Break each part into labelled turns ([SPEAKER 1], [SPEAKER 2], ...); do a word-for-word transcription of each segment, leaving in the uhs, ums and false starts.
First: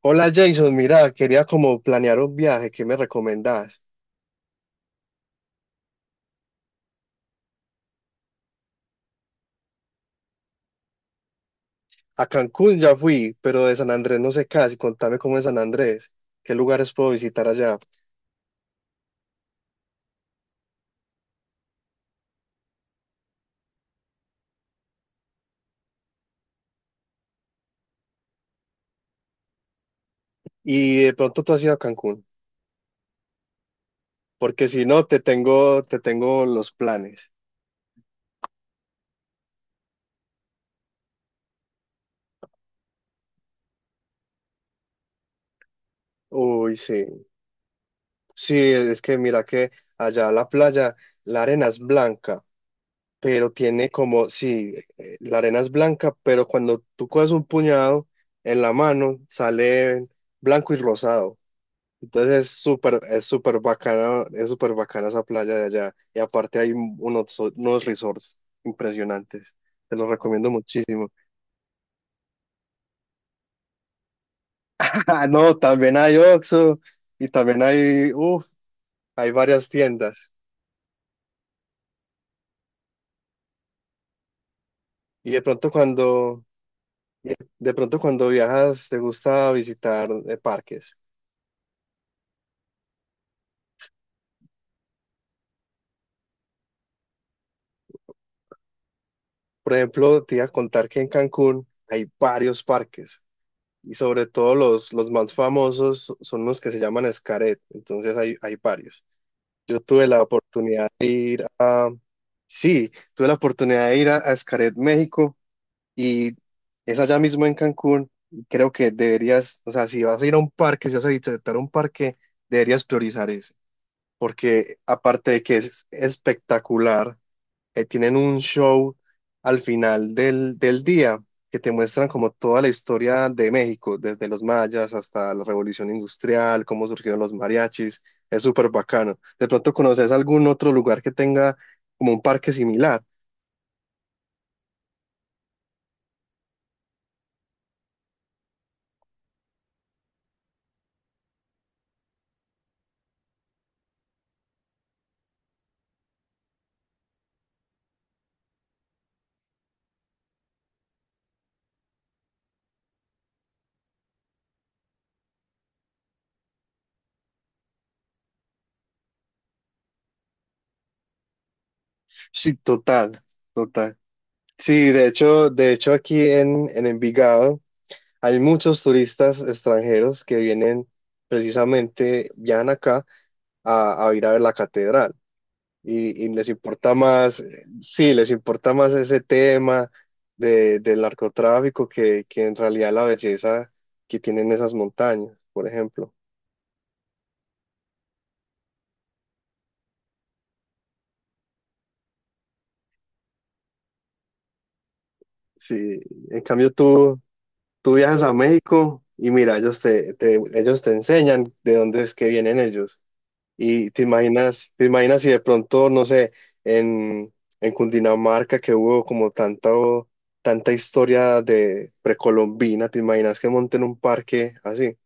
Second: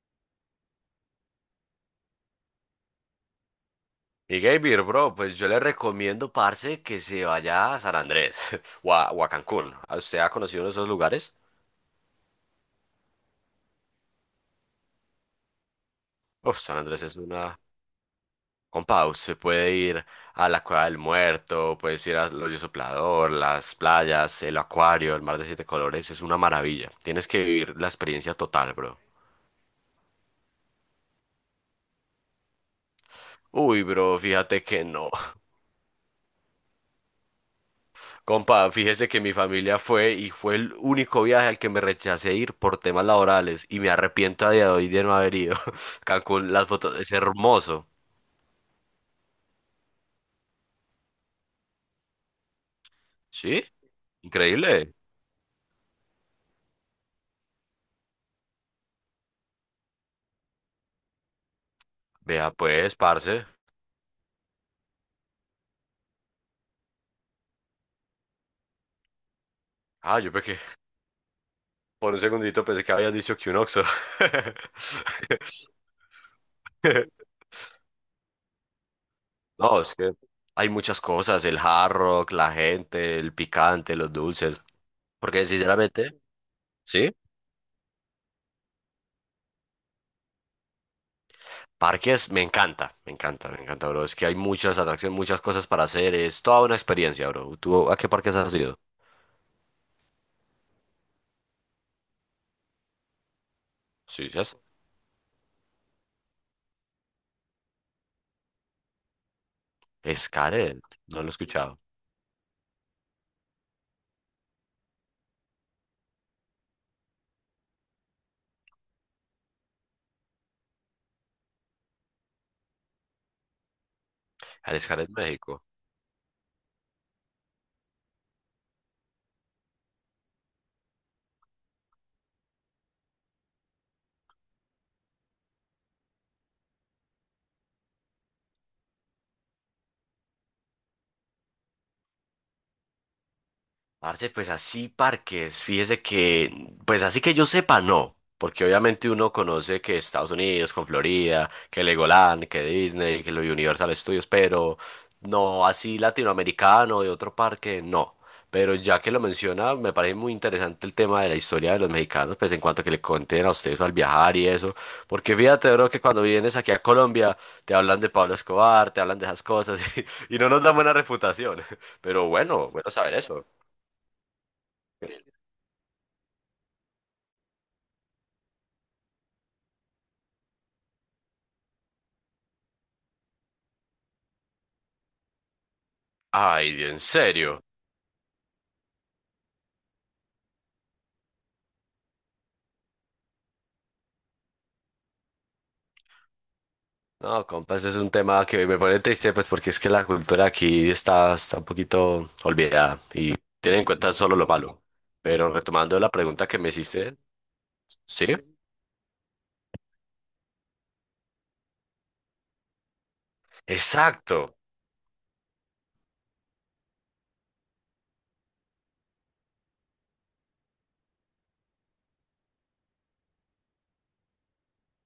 [SPEAKER 1] Hola Jason, mira, quería como planear un viaje, ¿qué me recomendás?
[SPEAKER 2] Y Gabriel, bro, pues yo le recomiendo, parce, que se vaya a San Andrés o a, o a Cancún. ¿A ¿Usted ha conocido uno de esos lugares?
[SPEAKER 1] A Cancún ya fui, pero de San Andrés no sé casi, contame cómo es San Andrés, qué
[SPEAKER 2] Uf, San
[SPEAKER 1] lugares
[SPEAKER 2] Andrés
[SPEAKER 1] puedo
[SPEAKER 2] es
[SPEAKER 1] visitar
[SPEAKER 2] una...
[SPEAKER 1] allá.
[SPEAKER 2] Compa, usted puede ir a la Cueva del Muerto, puedes ir al Hoyo Soplador, las playas, el acuario, el mar de siete colores, es una maravilla. Tienes que vivir la experiencia total, bro.
[SPEAKER 1] Y de pronto tú has ido a Cancún,
[SPEAKER 2] Uy, bro, fíjate
[SPEAKER 1] porque si
[SPEAKER 2] que
[SPEAKER 1] no,
[SPEAKER 2] no.
[SPEAKER 1] te tengo, te tengo los planes.
[SPEAKER 2] Compa, fíjese que mi familia fue y fue el único viaje al que me rechacé ir por temas laborales y me arrepiento a día de hoy de no haber ido. Cancún, las
[SPEAKER 1] Uy,
[SPEAKER 2] fotos,
[SPEAKER 1] sí,
[SPEAKER 2] es hermoso.
[SPEAKER 1] sí, es que mira que allá la playa, la arena es blanca, pero
[SPEAKER 2] ¿Sí?
[SPEAKER 1] tiene como, sí,
[SPEAKER 2] Increíble.
[SPEAKER 1] eh, la arena es blanca, pero cuando tú coges un puñado en la mano, sale blanco y rosado. Entonces es
[SPEAKER 2] Vea pues,
[SPEAKER 1] súper, es
[SPEAKER 2] parce.
[SPEAKER 1] súper bacana, es súper bacana esa playa de allá. Y aparte hay unos, unos resorts impresionantes. Te los
[SPEAKER 2] Ah, yo
[SPEAKER 1] recomiendo
[SPEAKER 2] pequé.
[SPEAKER 1] muchísimo.
[SPEAKER 2] Por un segundito pensé que habías dicho que un Oxxo.
[SPEAKER 1] Ah, no, también hay Oxxo y también hay, uf, hay varias
[SPEAKER 2] No, es que
[SPEAKER 1] tiendas.
[SPEAKER 2] hay muchas cosas, el Hard Rock, la gente, el picante, los dulces.
[SPEAKER 1] Y de
[SPEAKER 2] Porque
[SPEAKER 1] pronto
[SPEAKER 2] sinceramente,
[SPEAKER 1] cuando,
[SPEAKER 2] ¿sí?
[SPEAKER 1] y de pronto cuando viajas, te gusta visitar eh, parques.
[SPEAKER 2] Parques, me encanta, me encanta, me encanta, bro. Es que hay muchas atracciones, muchas cosas para hacer. Es toda una experiencia, bro. ¿Tú a qué parques has ido?
[SPEAKER 1] Por ejemplo, te iba a contar que en Cancún hay varios parques. Y sobre
[SPEAKER 2] Sí, ya
[SPEAKER 1] todo
[SPEAKER 2] sé.
[SPEAKER 1] los, los más famosos son los que se llaman Xcaret. Entonces hay, hay varios. Yo tuve la oportunidad
[SPEAKER 2] Xcaret,
[SPEAKER 1] de
[SPEAKER 2] no lo he
[SPEAKER 1] ir
[SPEAKER 2] escuchado.
[SPEAKER 1] a, Sí, tuve la oportunidad de ir a, a Xcaret, México, y es allá mismo en Cancún. Y creo que deberías, o sea, si vas a ir a un parque, si vas a visitar un parque, deberías priorizar ese, porque
[SPEAKER 2] Al Xcaret,
[SPEAKER 1] aparte de que
[SPEAKER 2] México.
[SPEAKER 1] es espectacular, eh, tienen un show al final del, del día que te muestran como toda la historia de México, desde los mayas hasta la revolución industrial, cómo surgieron los mariachis. Es súper bacano. De pronto conoces algún otro lugar que tenga como un parque similar.
[SPEAKER 2] Parce, pues así parques, fíjese que, pues así que yo sepa, no, porque obviamente uno conoce que Estados Unidos con Florida, que Legoland, que Disney, que lo Universal Studios, pero no así latinoamericano de otro parque, no. Pero ya que lo menciona, me parece muy interesante el tema de la historia de los mexicanos, pues en cuanto a que le conten a ustedes al viajar y eso, porque fíjate, bro, que cuando vienes aquí a Colombia te hablan de Pablo Escobar, te hablan de esas cosas y, y no nos dan buena reputación. Pero
[SPEAKER 1] Sí,
[SPEAKER 2] bueno, bueno saber
[SPEAKER 1] total,
[SPEAKER 2] eso.
[SPEAKER 1] total. Sí, de hecho, de hecho aquí en, en Envigado hay muchos turistas extranjeros que vienen precisamente, viajan acá a, a ir a ver la catedral. Y, y les
[SPEAKER 2] Ay,
[SPEAKER 1] importa
[SPEAKER 2] en
[SPEAKER 1] más,
[SPEAKER 2] serio.
[SPEAKER 1] eh, sí, les importa más ese tema de, del narcotráfico que, que en realidad la belleza que tienen esas montañas, por ejemplo.
[SPEAKER 2] No, compas, es un tema que me pone triste, pues porque es que la cultura aquí está, está un poquito olvidada y tiene en cuenta solo lo malo. Pero
[SPEAKER 1] Sí,
[SPEAKER 2] retomando la
[SPEAKER 1] en
[SPEAKER 2] pregunta que me
[SPEAKER 1] cambio
[SPEAKER 2] hiciste,
[SPEAKER 1] tú, tú viajas
[SPEAKER 2] sí,
[SPEAKER 1] a México y mira, ellos te, te- ellos te enseñan de dónde es que vienen ellos. Y te
[SPEAKER 2] exacto.
[SPEAKER 1] imaginas, te imaginas si de pronto, no sé, en, en Cundinamarca que hubo como tanto, tanta historia de precolombina, te imaginas que monten un parque así.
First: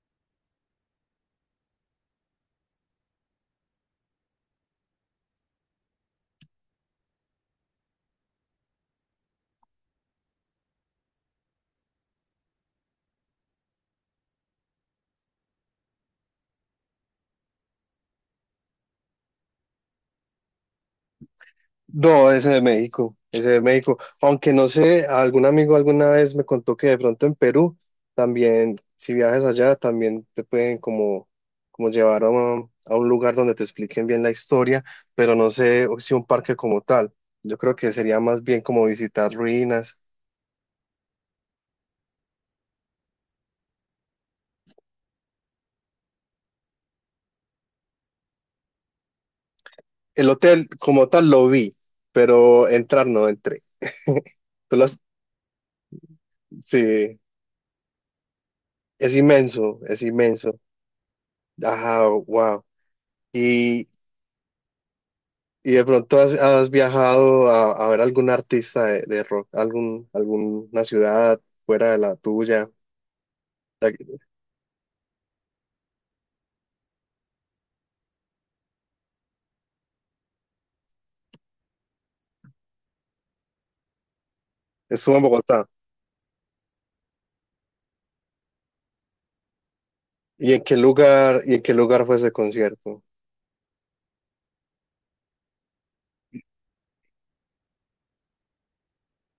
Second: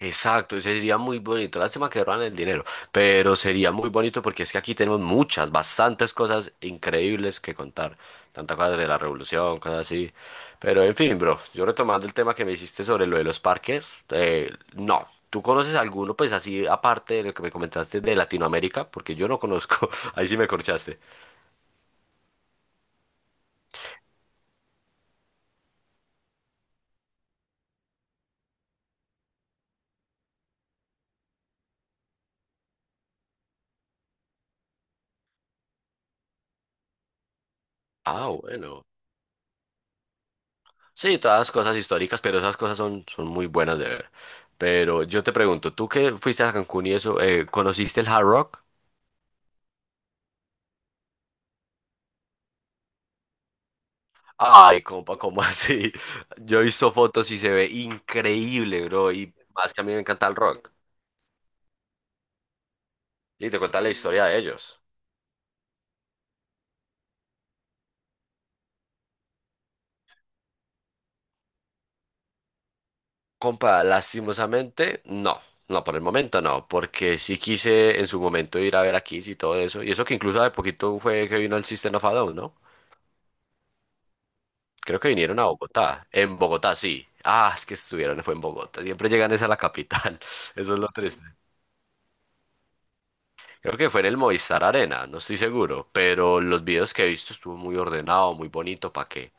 [SPEAKER 2] Exacto, ese sería muy bonito. Lástima que roban el dinero, pero sería muy bonito porque es que aquí tenemos muchas, bastantes cosas increíbles que contar. Tantas cosas de la revolución, cosas así. Pero en fin, bro, yo retomando el tema que me hiciste sobre lo de los parques, eh, no. ¿Tú conoces alguno, pues así, aparte de lo que me comentaste de Latinoamérica? Porque yo no conozco. Ahí sí me corchaste.
[SPEAKER 1] No, ese de México, ese de México. Aunque no sé, algún amigo alguna vez me contó que de pronto en Perú también, si viajas allá, también te pueden como, como llevar a un, a un lugar donde te expliquen bien la historia, pero no sé si un parque como tal. Yo creo que sería
[SPEAKER 2] Ah,
[SPEAKER 1] más bien como
[SPEAKER 2] bueno.
[SPEAKER 1] visitar ruinas.
[SPEAKER 2] Sí, todas cosas históricas, pero esas cosas son, son muy buenas de ver. Pero yo te pregunto, tú que fuiste a Cancún y eso, eh, ¿conociste el Hard Rock?
[SPEAKER 1] El hotel como tal lo vi, pero entrar no entré. Tú
[SPEAKER 2] Ay,
[SPEAKER 1] lo has-
[SPEAKER 2] compa, ¿cómo así? Yo he visto
[SPEAKER 1] sí,
[SPEAKER 2] fotos y se ve increíble, bro.
[SPEAKER 1] es
[SPEAKER 2] Y más
[SPEAKER 1] inmenso,
[SPEAKER 2] que a mí me
[SPEAKER 1] es
[SPEAKER 2] encanta el
[SPEAKER 1] inmenso.
[SPEAKER 2] rock.
[SPEAKER 1] Ajá, wow.
[SPEAKER 2] Y te cuenta
[SPEAKER 1] Y
[SPEAKER 2] la historia de ellos.
[SPEAKER 1] ¿Y de pronto has, has viajado a, a ver algún artista de, de rock, algún, alguna ciudad fuera de la tuya?
[SPEAKER 2] Compa,
[SPEAKER 1] La-
[SPEAKER 2] lastimosamente, no. No, por el momento no, porque sí quise en su momento ir a ver a Kiss y todo eso. Y eso que incluso de poquito fue que vino el System of a Down, ¿no? Creo que
[SPEAKER 1] Estuvo en
[SPEAKER 2] vinieron a
[SPEAKER 1] Bogotá.
[SPEAKER 2] Bogotá. En Bogotá, sí. Ah, es que estuvieron, fue en Bogotá. Siempre llegan es a la capital.
[SPEAKER 1] ¿Y en
[SPEAKER 2] Eso
[SPEAKER 1] qué
[SPEAKER 2] es lo triste.
[SPEAKER 1] lugar, y en qué lugar fue ese concierto?
[SPEAKER 2] Creo que fue en el Movistar Arena, no estoy seguro. Pero los videos que he visto estuvo muy ordenado, muy bonito. ¿Para qué?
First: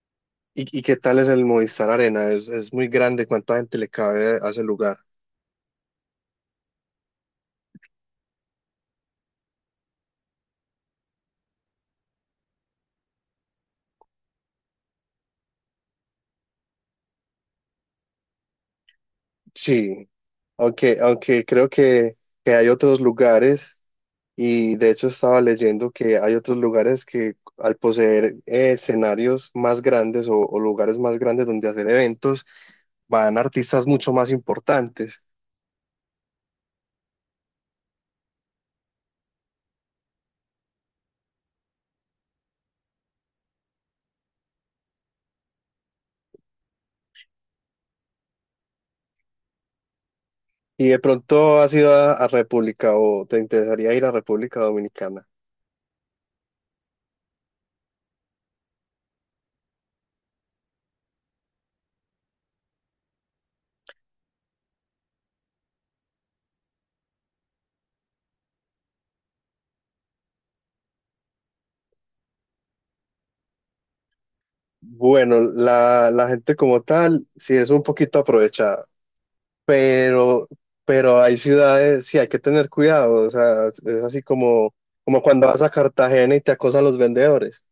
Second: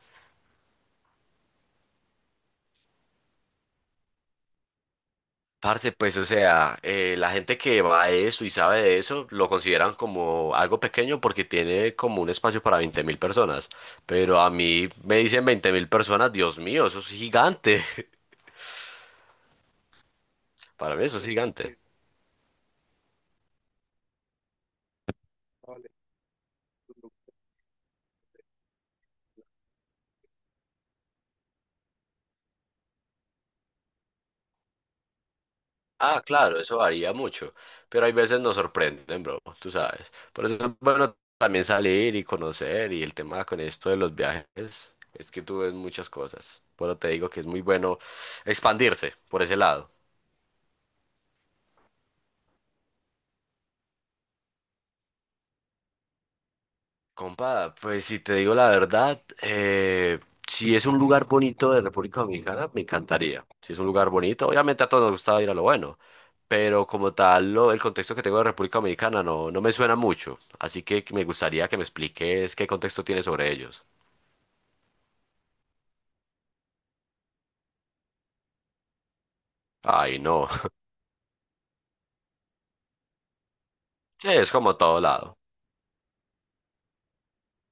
[SPEAKER 1] ¿Y, y qué tal es el Movistar Arena? Es, es muy grande, ¿cuánta gente le cabe a ese lugar?
[SPEAKER 2] Parce, pues, o sea, eh, la gente que va a eso y sabe de eso lo consideran como algo pequeño porque tiene como un espacio para veinte mil personas. Pero a mí me dicen veinte mil personas, Dios mío, eso es gigante.
[SPEAKER 1] Sí,
[SPEAKER 2] Para
[SPEAKER 1] aunque,
[SPEAKER 2] mí eso es
[SPEAKER 1] aunque creo
[SPEAKER 2] gigante.
[SPEAKER 1] que, que hay otros lugares. Y de hecho estaba leyendo que hay otros lugares que al poseer eh, escenarios más grandes o, o lugares más grandes donde hacer eventos, van artistas mucho más importantes.
[SPEAKER 2] Ah, claro, eso varía mucho, pero hay veces nos sorprenden, bro, tú sabes. Por eso es bueno también salir y conocer y el tema con esto de los viajes es que tú ves muchas cosas. Pero te digo que es muy bueno expandirse por ese lado.
[SPEAKER 1] Y de pronto has ido a, a República o te interesaría ir a República Dominicana.
[SPEAKER 2] Compa, pues si te digo la verdad, eh, si es un lugar bonito de República Dominicana, me encantaría. Si es un lugar bonito, obviamente a todos nos gusta ir a lo bueno, pero como tal, lo- el contexto que tengo de República Dominicana no, no me suena mucho, así que me gustaría que me expliques qué contexto tiene sobre ellos.
[SPEAKER 1] Bueno, la, la gente como tal sí es un poquito aprovechada,
[SPEAKER 2] Ay,
[SPEAKER 1] pero,
[SPEAKER 2] no.
[SPEAKER 1] pero hay ciudades, sí hay que tener cuidado. O sea, es así
[SPEAKER 2] Sí, es
[SPEAKER 1] como,
[SPEAKER 2] como todo
[SPEAKER 1] como
[SPEAKER 2] lado.
[SPEAKER 1] cuando vas a Cartagena y te acosan los vendedores.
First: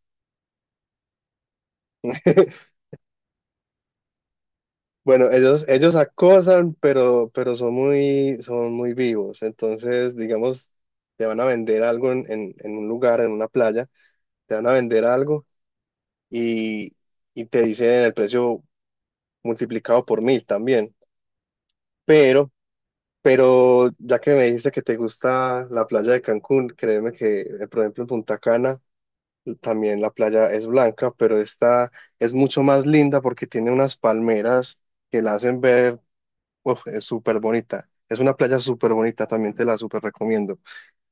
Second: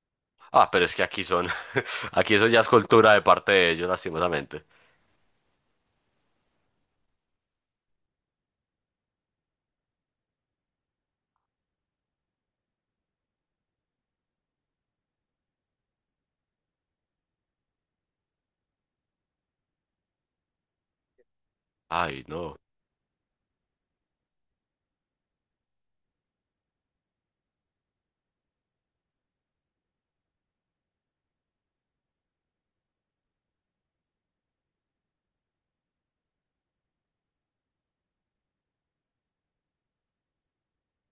[SPEAKER 2] Ah, pero es que aquí son, aquí eso ya es cultura de parte de ellos, lastimosamente.
[SPEAKER 1] Bueno, ellos, ellos acosan, pero, pero son muy, son muy vivos. Entonces, digamos, te van a vender algo en, en- en un lugar, en una playa, te van a vender algo y, y te dicen el precio multiplicado por mil también.
[SPEAKER 2] Ay,
[SPEAKER 1] Pero,
[SPEAKER 2] no.
[SPEAKER 1] pero ya que me dijiste que te gusta la playa de Cancún, créeme que, eh, por ejemplo, en Punta Cana también la playa es blanca, pero esta es mucho más linda porque tiene unas palmeras que la hacen ver. Uf, es súper bonita. Es una playa súper bonita, también te la súper recomiendo.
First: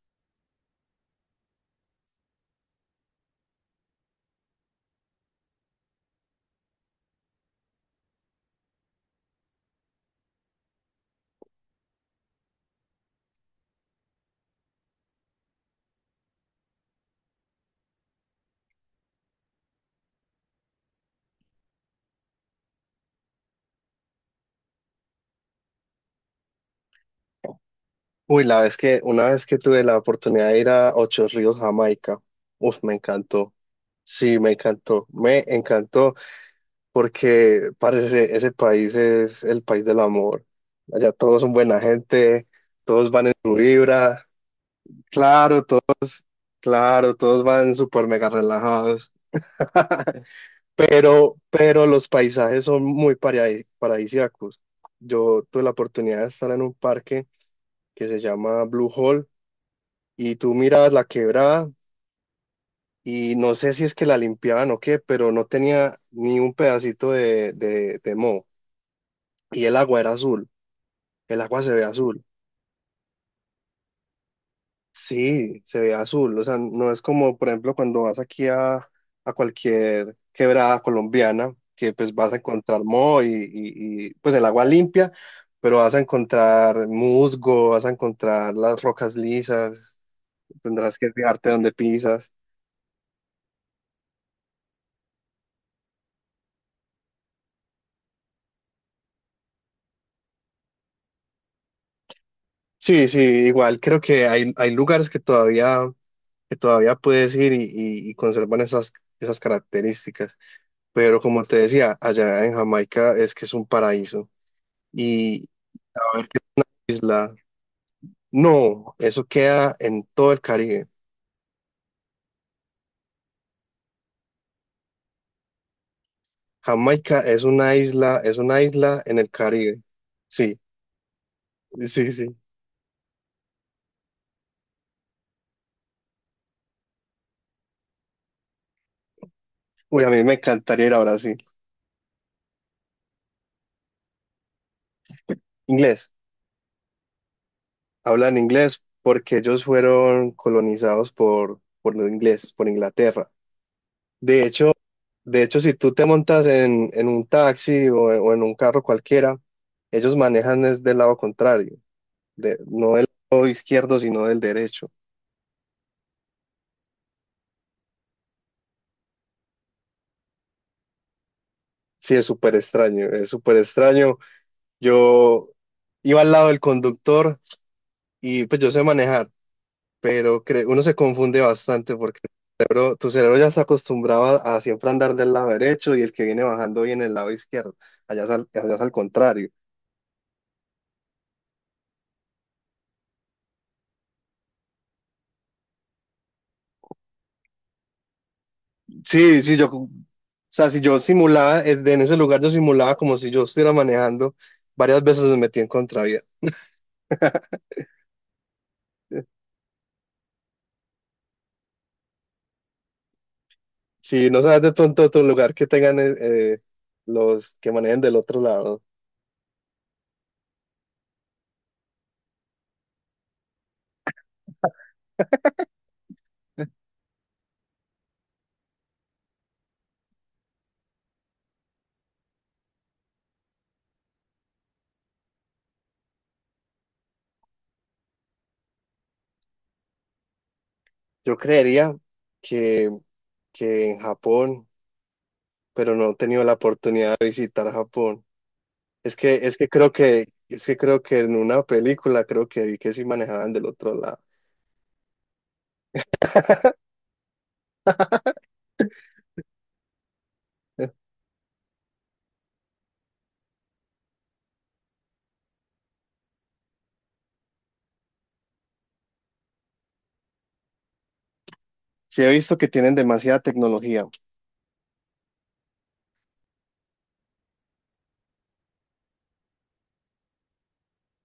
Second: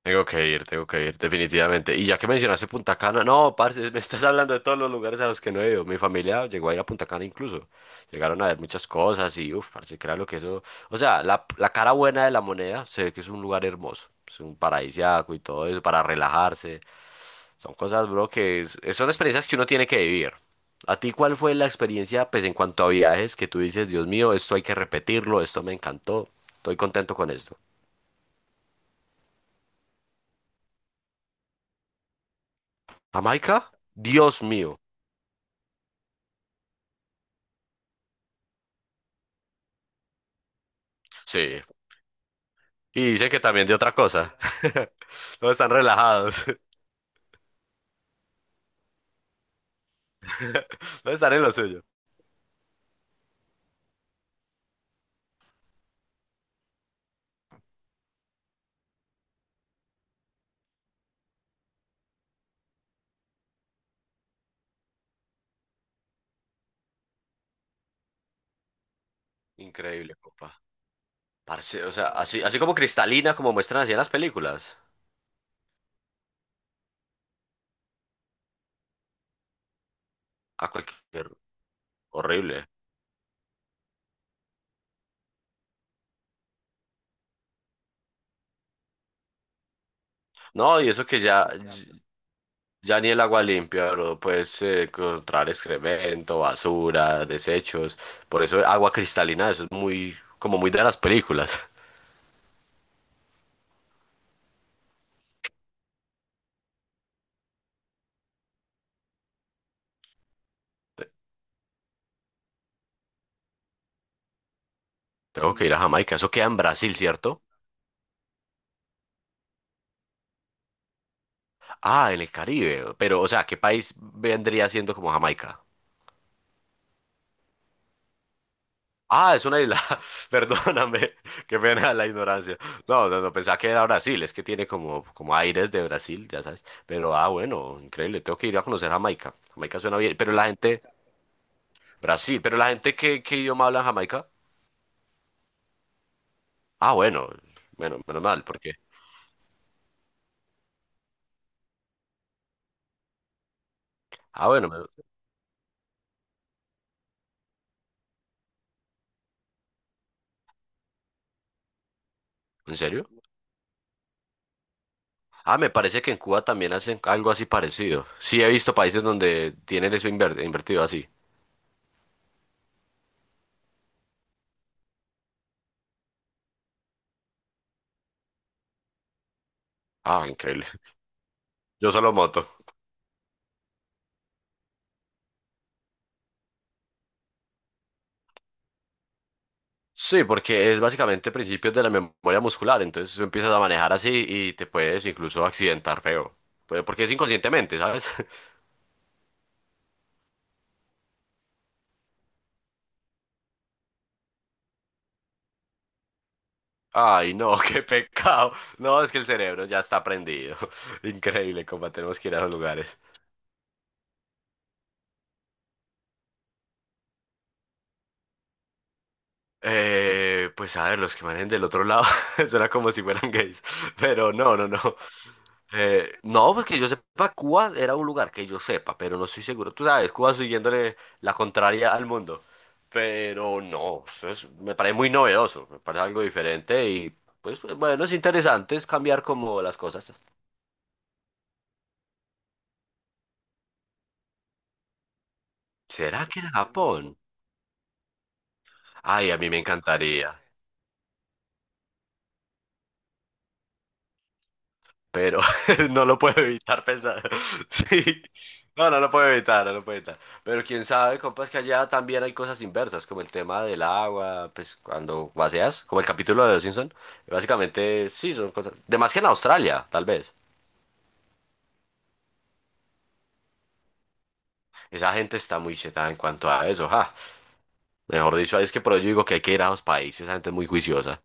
[SPEAKER 2] Tengo que ir, tengo que ir, definitivamente. Y ya que mencionaste Punta Cana, no, parce, me estás hablando de todos los lugares a los que no he ido. Mi familia llegó a ir a Punta Cana incluso. Llegaron a ver muchas cosas y, uff, parce, lo que eso. O sea, la, la cara buena de la moneda se ve que es un lugar hermoso. Es un paradisiaco y todo eso para relajarse. Son cosas, bro, que es- son experiencias que uno tiene que vivir. ¿A ti cuál fue la experiencia, pues, en cuanto a viajes que tú dices, Dios mío, esto hay que repetirlo, esto me encantó, estoy contento con esto?
[SPEAKER 1] Uy, la vez que, una vez que tuve la oportunidad de ir a Ocho Ríos, Jamaica, uf, me encantó.
[SPEAKER 2] ¿Jamaica?
[SPEAKER 1] Sí,
[SPEAKER 2] Dios
[SPEAKER 1] me
[SPEAKER 2] mío.
[SPEAKER 1] encantó, me encantó, porque parece ese país es el país del amor. Allá todos son
[SPEAKER 2] Sí.
[SPEAKER 1] buena gente, todos
[SPEAKER 2] Y
[SPEAKER 1] van
[SPEAKER 2] dicen
[SPEAKER 1] en
[SPEAKER 2] que
[SPEAKER 1] su
[SPEAKER 2] también de otra
[SPEAKER 1] vibra,
[SPEAKER 2] cosa. No
[SPEAKER 1] claro,
[SPEAKER 2] están
[SPEAKER 1] to-
[SPEAKER 2] relajados.
[SPEAKER 1] claro, todos van súper mega relajados,
[SPEAKER 2] No están
[SPEAKER 1] pero,
[SPEAKER 2] en lo suyo.
[SPEAKER 1] pero los paisajes son muy paradis- paradisíacos. Yo tuve la oportunidad de estar en un parque que se llama Blue Hole y tú mirabas la quebrada y no sé si es que la limpiaban o qué, pero no tenía ni un pedacito de, de, de moho y el agua era
[SPEAKER 2] Increíble,
[SPEAKER 1] azul,
[SPEAKER 2] compa.
[SPEAKER 1] el agua se
[SPEAKER 2] Parce,
[SPEAKER 1] ve
[SPEAKER 2] o sea,
[SPEAKER 1] azul,
[SPEAKER 2] así, así como cristalina, como muestran así en las películas.
[SPEAKER 1] sí, se ve azul, o sea, no es como por ejemplo cuando vas aquí a, a cualquier
[SPEAKER 2] A
[SPEAKER 1] quebrada
[SPEAKER 2] cualquier.
[SPEAKER 1] colombiana que pues vas a
[SPEAKER 2] Horrible.
[SPEAKER 1] encontrar moho y, y y, pues el agua limpia. Pero vas a encontrar musgo, vas a encontrar las rocas lisas,
[SPEAKER 2] No, y
[SPEAKER 1] tendrás
[SPEAKER 2] eso
[SPEAKER 1] que
[SPEAKER 2] que ya,
[SPEAKER 1] fijarte dónde pisas.
[SPEAKER 2] ya ni el agua limpia, bro. Puedes eh, encontrar excremento, basura, desechos. Por eso agua cristalina, eso es muy, como muy de las películas.
[SPEAKER 1] Sí, sí, igual creo que hay, hay lugares que todavía, que todavía puedes ir y, y- y conservan esas, esas características.
[SPEAKER 2] Te-
[SPEAKER 1] Pero como te decía, allá en Jamaica es que es un paraíso. Y
[SPEAKER 2] Tengo que ir a Jamaica.
[SPEAKER 1] a ver
[SPEAKER 2] Eso
[SPEAKER 1] qué
[SPEAKER 2] queda en Brasil,
[SPEAKER 1] isla.
[SPEAKER 2] ¿cierto?
[SPEAKER 1] No, eso queda en todo el Caribe.
[SPEAKER 2] Ah, en el Caribe. Pero, o sea, ¿qué país vendría siendo como Jamaica?
[SPEAKER 1] Jamaica es una isla, es una isla en el
[SPEAKER 2] Ah, es una isla.
[SPEAKER 1] Caribe. Sí,
[SPEAKER 2] Perdóname, qué pena la
[SPEAKER 1] sí, sí.
[SPEAKER 2] ignorancia. No, no, no, pensaba que era Brasil, es que tiene como, como aires de Brasil, ya sabes. Pero ah, bueno, increíble, tengo que ir a conocer Jamaica. Jamaica suena
[SPEAKER 1] Uy, a
[SPEAKER 2] bien,
[SPEAKER 1] mí
[SPEAKER 2] pero
[SPEAKER 1] me
[SPEAKER 2] la gente,
[SPEAKER 1] encantaría ir a Brasil.
[SPEAKER 2] Brasil, pero la gente, ¿qué, qué idioma habla en Jamaica?
[SPEAKER 1] Inglés,
[SPEAKER 2] Ah, bueno, bueno, menos
[SPEAKER 1] hablan
[SPEAKER 2] mal, porque.
[SPEAKER 1] inglés porque ellos fueron colonizados por, por los ingleses, por Inglaterra. De
[SPEAKER 2] Ah, bueno,
[SPEAKER 1] hecho,
[SPEAKER 2] me-
[SPEAKER 1] de hecho, si tú te montas en, en un taxi o, en o en un carro cualquiera, ellos manejan es del lado contrario, de-
[SPEAKER 2] ¿en
[SPEAKER 1] no del
[SPEAKER 2] serio?
[SPEAKER 1] lado izquierdo, sino del derecho.
[SPEAKER 2] Ah, me parece que en Cuba también hacen algo así parecido. Sí, he visto países donde tienen eso inver- invertido así.
[SPEAKER 1] Sí, es súper extraño, es súper extraño. Yo iba al lado del conductor y pues yo sé manejar,
[SPEAKER 2] Ah,
[SPEAKER 1] pero
[SPEAKER 2] increíble.
[SPEAKER 1] cre- uno se confunde
[SPEAKER 2] Yo
[SPEAKER 1] bastante
[SPEAKER 2] solo
[SPEAKER 1] porque
[SPEAKER 2] moto.
[SPEAKER 1] tu cerebro, tu cerebro ya está acostumbrado a, a siempre andar del lado derecho y el que viene bajando viene del lado izquierdo. Allá es al- allá es al contrario.
[SPEAKER 2] Sí, porque es básicamente principios de la memoria muscular, entonces tú empiezas a manejar así y te puedes incluso accidentar feo. Pues, porque es inconscientemente, ¿sabes?
[SPEAKER 1] Sí, sí, yo, o sea, si yo simulaba, eh, en ese lugar yo simulaba como si yo estuviera manejando, varias veces me metí en contravía.
[SPEAKER 2] Ay, no, qué pecado. No, es que el cerebro ya está prendido. Increíble cómo tenemos que ir a esos lugares.
[SPEAKER 1] Si no sabes de pronto otro lugar que tengan eh, eh, los que manejen del otro lado,
[SPEAKER 2] Eh, pues a ver, los que manejen del otro lado, suena como si fueran gays. Pero no, no, no. Eh, no, pues que yo sepa, Cuba era un lugar que yo sepa, pero no estoy seguro. Tú sabes, Cuba siguiéndole la contraria al mundo. Pero no, eso es- me parece muy novedoso, me parece algo diferente y pues bueno, es interesante es cambiar como las cosas.
[SPEAKER 1] yo creería que, que en Japón, pero no he
[SPEAKER 2] ¿Será que
[SPEAKER 1] tenido
[SPEAKER 2] era
[SPEAKER 1] la
[SPEAKER 2] Japón?
[SPEAKER 1] oportunidad de visitar Japón. Es
[SPEAKER 2] Ay,
[SPEAKER 1] que,
[SPEAKER 2] a mí
[SPEAKER 1] es
[SPEAKER 2] me
[SPEAKER 1] que creo que,
[SPEAKER 2] encantaría,
[SPEAKER 1] es que creo que en una película creo que vi que sí manejaban del otro lado.
[SPEAKER 2] pero no lo puedo evitar pensar. Sí. No, no lo puedo evitar, no lo puedo evitar. Pero quién sabe, compas, que allá también hay cosas inversas, como el tema del agua, pues cuando vacias, como el capítulo de Los Simpson. Básicamente, sí, son cosas. De más que en Australia, tal vez.
[SPEAKER 1] Sí he visto que tienen demasiada tecnología.
[SPEAKER 2] Esa gente está muy chetada en cuanto a eso, ja. Mejor dicho, ahí es que por ello digo que hay que ir a los países, esa gente es muy juiciosa.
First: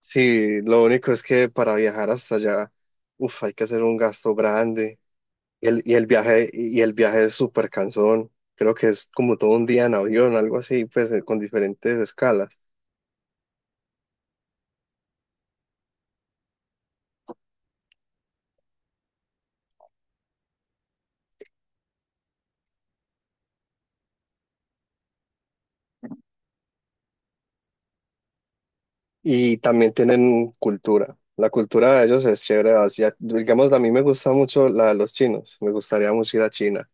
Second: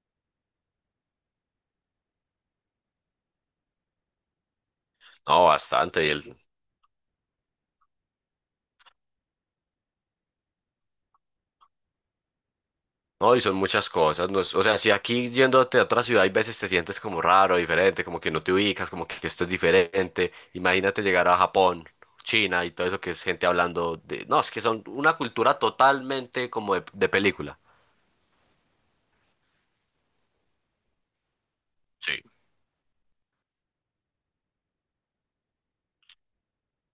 [SPEAKER 1] Sí, lo único es que para viajar hasta allá, uf, hay que hacer un gasto grande.
[SPEAKER 2] No,
[SPEAKER 1] Y el, y
[SPEAKER 2] bastante.
[SPEAKER 1] el
[SPEAKER 2] Y el,
[SPEAKER 1] viaje, y el viaje es súper cansón. Creo que es como todo un día en avión, algo así, pues eh, con diferentes escalas.
[SPEAKER 2] no, y son muchas cosas. no es- o sea, si aquí yéndote a otra ciudad, hay veces te sientes como raro, diferente, como que no te ubicas, como que esto es diferente. Imagínate llegar a Japón, China y todo eso que es gente hablando de... No, es que son una cultura totalmente como de, de película.
[SPEAKER 1] Y también tienen cultura. La cultura de
[SPEAKER 2] Sí,
[SPEAKER 1] ellos es chévere. Asia- digamos, a mí me gusta mucho la de los chinos. Me gustaría mucho ir a China.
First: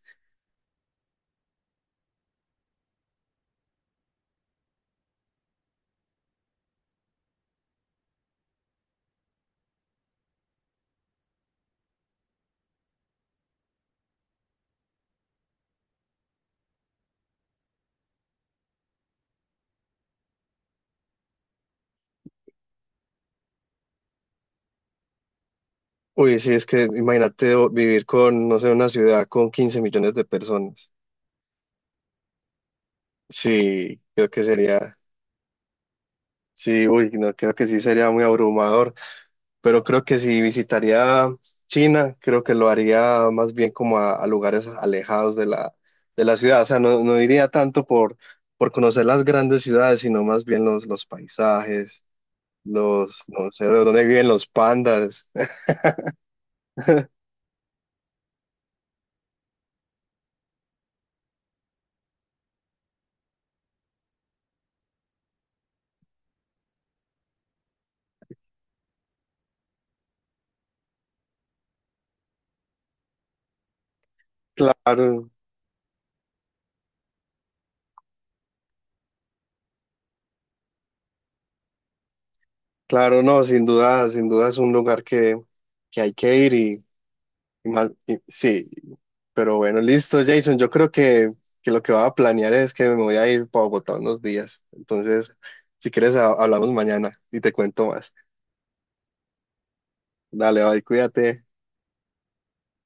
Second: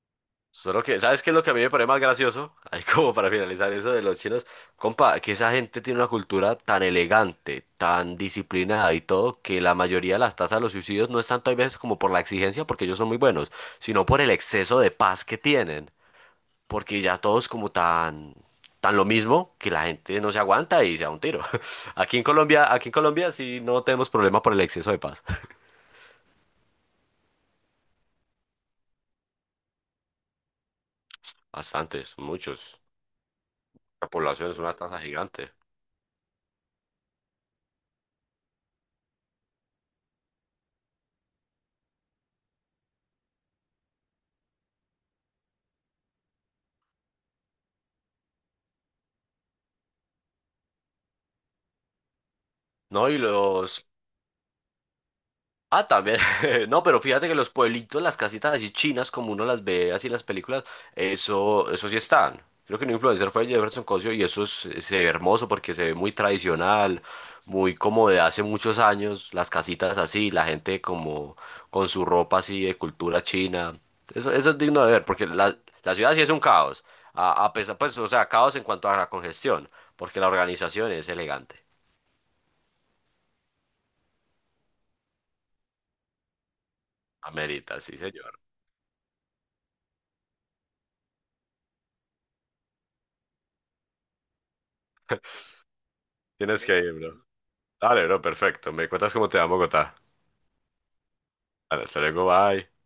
[SPEAKER 2] solo que, ¿sabes qué es lo que a mí me parece más gracioso? Ahí como para finalizar eso de los chinos, compa, que esa gente tiene una cultura tan elegante, tan disciplinada y todo, que la mayoría de las tasas de los suicidios no es tanto hay veces como por la exigencia, porque ellos son muy buenos, sino por el exceso de paz que tienen, porque ya todos como tan, tan lo mismo que la gente no se aguanta y se da un tiro. Aquí en Colombia, aquí en Colombia sí no tenemos problema por el exceso de paz.
[SPEAKER 1] Uy, sí, es que imagínate o- vivir con, no sé, una ciudad con quince millones de personas.
[SPEAKER 2] Bastantes, muchos.
[SPEAKER 1] Sí,
[SPEAKER 2] La
[SPEAKER 1] creo que
[SPEAKER 2] población es una
[SPEAKER 1] sería,
[SPEAKER 2] tasa gigante.
[SPEAKER 1] sí, uy, no, creo que sí sería muy abrumador. Pero creo que si visitaría China, creo que lo haría más bien como a, a lugares alejados de la, de la ciudad. O sea, no, no iría tanto por, por conocer las grandes ciudades, sino más bien los, los paisajes,
[SPEAKER 2] No, y
[SPEAKER 1] los, no sé, de
[SPEAKER 2] los
[SPEAKER 1] dónde viven los pandas.
[SPEAKER 2] ah, también. No, pero fíjate que los pueblitos, las casitas así chinas, como uno las ve así en las películas, eso, eso sí están. Creo que un influencer fue Jefferson Cosio y eso es, se ve hermoso porque se ve muy tradicional, muy como de hace muchos años, las casitas así, la gente como con su ropa así de cultura china. Eso, eso es digno de ver porque
[SPEAKER 1] Claro,
[SPEAKER 2] la, la ciudad sí es un caos. A, a pesar, pues, o sea, caos en cuanto a la congestión, porque la organización es elegante.
[SPEAKER 1] claro, no, sin duda, sin duda es un lugar que, que hay que ir y, y
[SPEAKER 2] Amerita,
[SPEAKER 1] más,
[SPEAKER 2] sí,
[SPEAKER 1] y-
[SPEAKER 2] señor.
[SPEAKER 1] sí. Pero bueno, listo, Jason. Yo creo que, que lo que voy a planear es que me voy a ir para Bogotá unos días. Entonces, si quieres, ha-
[SPEAKER 2] Tienes
[SPEAKER 1] hablamos
[SPEAKER 2] que ir,
[SPEAKER 1] mañana
[SPEAKER 2] bro.
[SPEAKER 1] y te cuento
[SPEAKER 2] Dale,
[SPEAKER 1] más.
[SPEAKER 2] bro, perfecto. Me cuentas cómo te va Bogotá.
[SPEAKER 1] Dale, bye, cuídate.
[SPEAKER 2] Vale, hasta luego, bye.